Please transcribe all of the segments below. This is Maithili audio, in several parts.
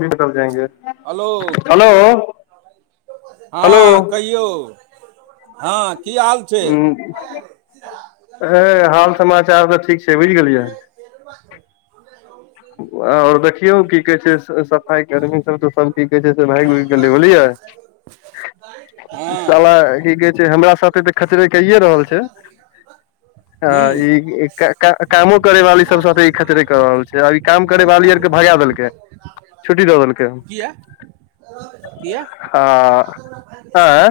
भी बदल [unintelligible] जाएंगे हेलो हेलो हेलो हँ कहियौ हँ की हाल छै ए हाल समाचार त ठीक छै बुझि गेलियै [unintelligible] आओर देखियौ की कहै छै सफाई कर्मी सब तऽ सब की कहै छै भागि भुइग गेलै बुझलियै ब [inaudible] साला की कहै छै हमरा सबके त खचरे कइए रहल छै ह हूँ ई कामो करै वाली सब साथे ई खचरै क रहल छै काम करे वाली आर के भगा देलकै छुट्टी द देलकै किया किया आ आँय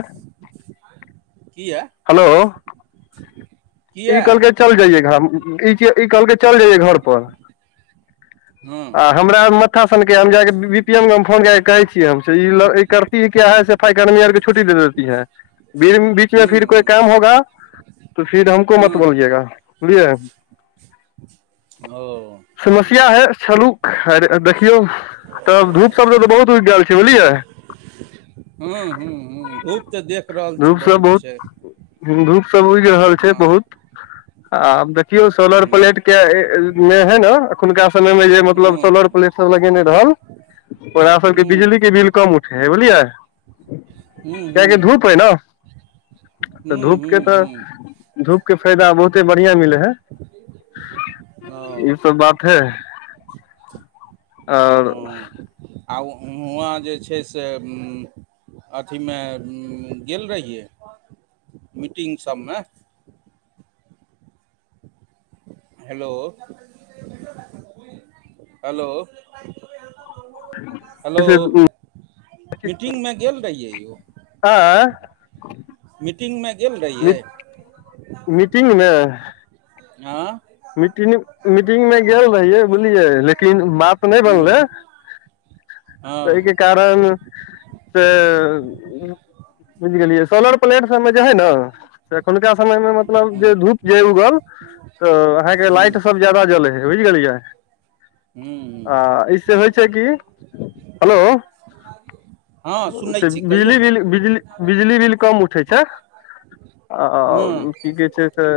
किया हेलो [inaudible] ई कहलकै चल जइये घम ई कहलकै चल जइये घर पर हँ आ हमरा मथा सनकैया हम जा कऽ बी पी एम के फोन कए क कहै छीयै इ लोग करती है की सफाई कर्मी आरके छुट्टी दे देती है बीयम बीच मे हूँ फिर कोई हूँ काम होगा त फिर हमको मत हूँ बोलियेगा बुझे ओ समस्या है अच्छा रूक देखियौ त धूप सभ बहुत उग गेल छै बुझलियै हं हू हू धूप त देख रहल छी बहुत छै धुप सब उगि रहल छै हँ बहुत आब देख कियो सोलर हूँ प्लेट के मे है न अखुनका गाँव मे जे मतलब हूँ सोलर प्लेट सब लगेने रहल ओकरा सबके हूँ बिजली के बिल कम उठे है बुझलियै हूँ कियाकि हूँ धूप है न त हूँ धूप के हूँ त हूँ धूप के फायदा बहुते बढ़िआं मिलै हय ओ ई सब बात है और हँ आ हुआँ जे छै से अथी मे गेल रहिये मीटिंग सभ मे हेलो हेलो हेलो मीटिंग मे गेल रहियो यौ आ मीटिंग मे गेल मी, रहियै मीटिंग मे हां मीटिंग मे गेल रहियै बुलियै लेकिन बात नहि हूँ बनलै हँ ताहिके कार न से बुझि गेलियै सोलर प्लेट सब मे जे है न त एखुनका समय मे मतलब जे हूँ धूप जे उगल तऽ अहाँके हूँ लाइट सब ज्यादा जलै हय बुझ गेलियै हू आ ईसे होइ छै की हेलो हँ सुनै छी कहियौ बिजली ने बिल बिजली बिजली बिल कम उठै छैय आओर हँ की कहै छैय त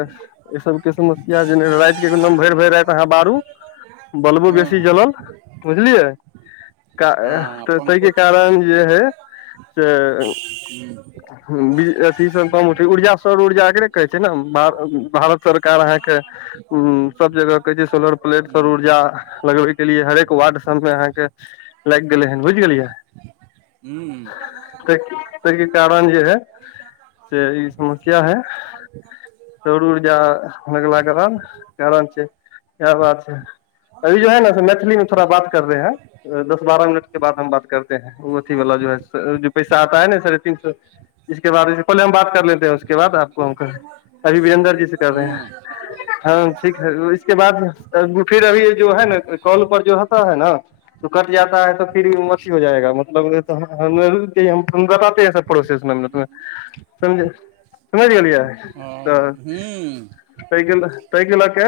ई सबके समस्या जेना रात के एकदम भरि भरि राति अहाँ बारू बल्बों हँ बेसी जलल बुझलियै का हँ पंखो तहिके चल कारण जे हय [inaudible] [unintelligible] अथी सब [unintelligible] इ ऊर्जा सर ऊर्जा एकरे कहै छै नऽ भा भारत सरकार अहाँके उ सब जगह कहै छैय सोलर प्लेट हूँ पर ऊर्जा लगबे लिए हरेक वार्ड सब मे अहाँके लागि गेले हन बुझ गेलियै हुं ताहिके [unintelligible] कारण जे है से ई समस्या है सौर उर्जा लगला इहै बात छैय अभो [inaudible] है ने मैथिली मे थोड़ा बात [unintelligible] [unintelligible] [unintelligible] [unintelligible] [unintelligible] [unintelligible] समझे समैझ गेलियै हां हू तैय कऽ तै क लऽ के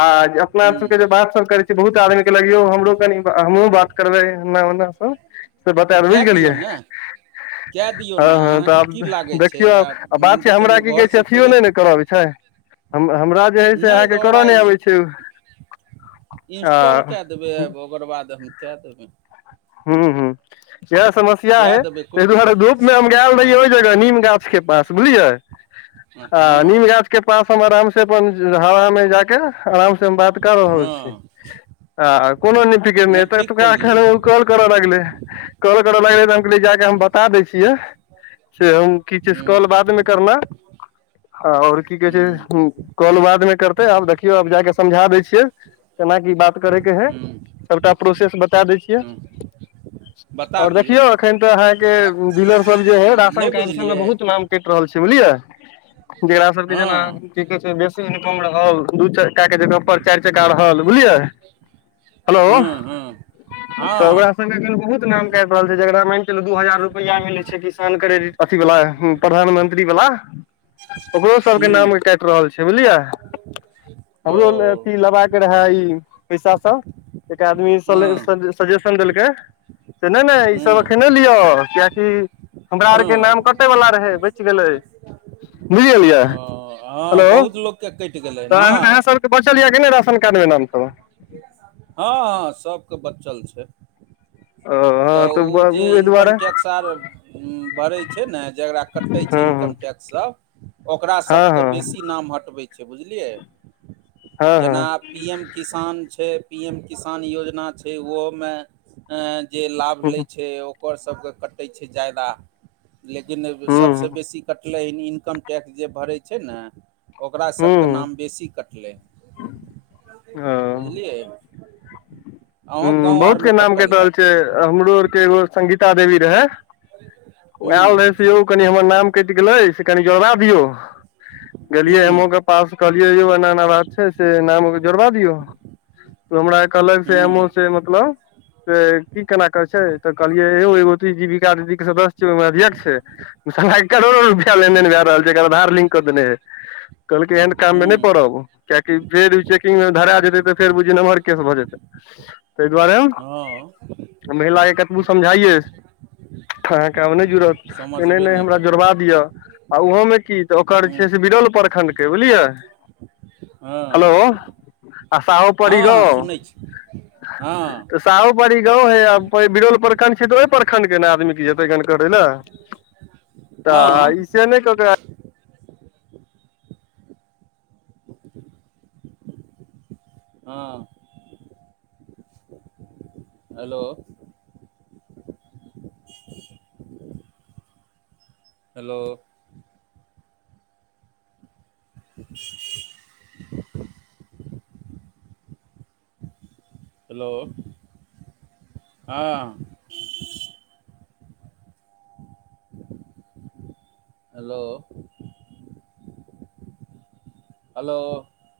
आ अपना सब हूँ के जे बात सब करे छी बहुत आदमी लगियौ हमरो कनि हमहू बात करबै एन्ना ओना स से तऽ बता त बुझ कए दियौ गेलियै ने कए दियौ ने हँ हँ अहाँके तऽ की लागै आब छै देखियौ आ मानि बात कऽ छै हमरा चलियौ की कहै घरसँ छै अथियो थोड़े नैय न कर आबै छै हमरा जे हय से नहि तऽ अहाँके करऽ ओकरा नहि आबै छै आ इंस्टॉल कए देबै ओकर [inaudible] बाद हम क देबै हूं हूं इएहे समस्या कए है देबै कोइ ताहि दुआरे दिक्कत नहि धूपमे छै हम गायल हँ रहियै ओहि जगह नीम गाछ के पास बुझलियै आ ह [inaudible] नीम गाछ के पास हम आराम से अपन हवा मे जाके आराम से हम बात क रहल [inaudible] छी हँ आ कोनोप नहि ठीक केलियै [inaudible] कॉल करऽ लगले कॉल करऽ लगले तऽ हम कहि जाक हम हँ बता दै छियै से हम की [unintelligible] हूँ कॉल बाद मे करना आओर की कहै हूँ छै कॉल बादमे करतै आब देखियौ आब जा कऽ समझा दै छियै केना की बात करेके हे हूँ सभटा प्रोसेस बता दै छियै हूँ बता और दियौ देखियौ एखन तऽ अहाँके डीलर सब जे है नहि राशन बुझलियै [unintelligible] बहुत नाम देख रहल छी बुझलियै जेरा सबके जेना हँ की कहे छै बेसी इनकम रहल दू चारि कका के जगह पर चारि चक्का रहल बुझलियै हेलौ हँ हँ तऽ ओकरा हँ बहुत नाम कटि रहल छै जेकरा मानि चलू दू हजार रुपया मिले छै किसान क्रेडिट अथी वला ह्म प्रधानमंत्री वला ओकरो सब के हूँ नाम काटि रहल छै छैबलियै हमरो ओ अथी लेबा रहै ई पैसा सब एक आदमी सले हँ सले सजेशन देलकै से नहि नहि ई हूँ सब एखन नै लिअ कियाकि हमरा आर के हँ नाम कट कटे वला रहै बचि गेलै बुझगेलियै ओ हँ हेलो बहुत लोकके कटि गेलै हन तहन आहाॅं हँ सभ बचल य कि नै राशन कार्ड मे नाम सब हाँ सबके बचल छै ओ तऽ हँ ओ जे ओहि दुआरे इनकम टैक्स आर भरै छै ने जकरा कटै हँ छै इनकम टैक्स सब ओकरा सभ हँ केँ हँ बेसी नाम हटबैत छै बुझलियै हँ हँ जेना पी एम किसान छै पी एम किसान योजना छै ओहो मे जे लाभ हँ लै छै ओकर सभ केँ कटै छै ज्यादा लेकिन हँ सभसँ हँ बेसी कटलै ई इनकम टैक्स जे भरै छै न ओकरा सभ केँ हूँ नाम बेसी कटलै ओ बुझलियै अहूँ हूँ गाँव बहुत के आरमे नाम कटि कटल रहल छै हैत हमरो आर के एगो संगीता देवी रहय ओ हूँ आयल रहै से यौ कनि हमर नाम कटि गेले से कनि जोड़बा दियौ गेलियै हूँ हम पास कहलिए यौ एना एना छै से नाम केँ जोड़बाबियो हमरा कहल सेमो हूँ से मतलब से की केना करै छै तऽ कहलियै यौ एगो जिविका दीदी के सदस्य ओहिमे अध्यक्ष छै करोड़ो लेनदेन हूँ भए रहल छै एकर आधार लिंक कऽ देने हैत कहलके एहन काम मे नहि हूँ पड़ब कियै कि फेर चेकिंग मे धरा जेतै तऽ फेर बुझियै नमहर केस भऽ जेतै तेँ दुआरे हँ महिला के कतबो समझायिए आहाॅंक आब नहि जूड़त नहि समझबे नहि हमरा जुड़बा करै दिअ आ ओहोमे की तऽ ओकर जे हूँ छै से बिरल प्रखंड के बुझलियै हेलो हँ आ साहो परी रह हाँ साहो पारी गांव है आ बिरल प्रखंड छै तऽ ओहि प्रखंड के ने आदमी केँ जेतै गन करै ल तऽ आ ई हँ से हँ हेलो [inaudible] हैलो [inaudible] हेलो हँ हेलो हेलो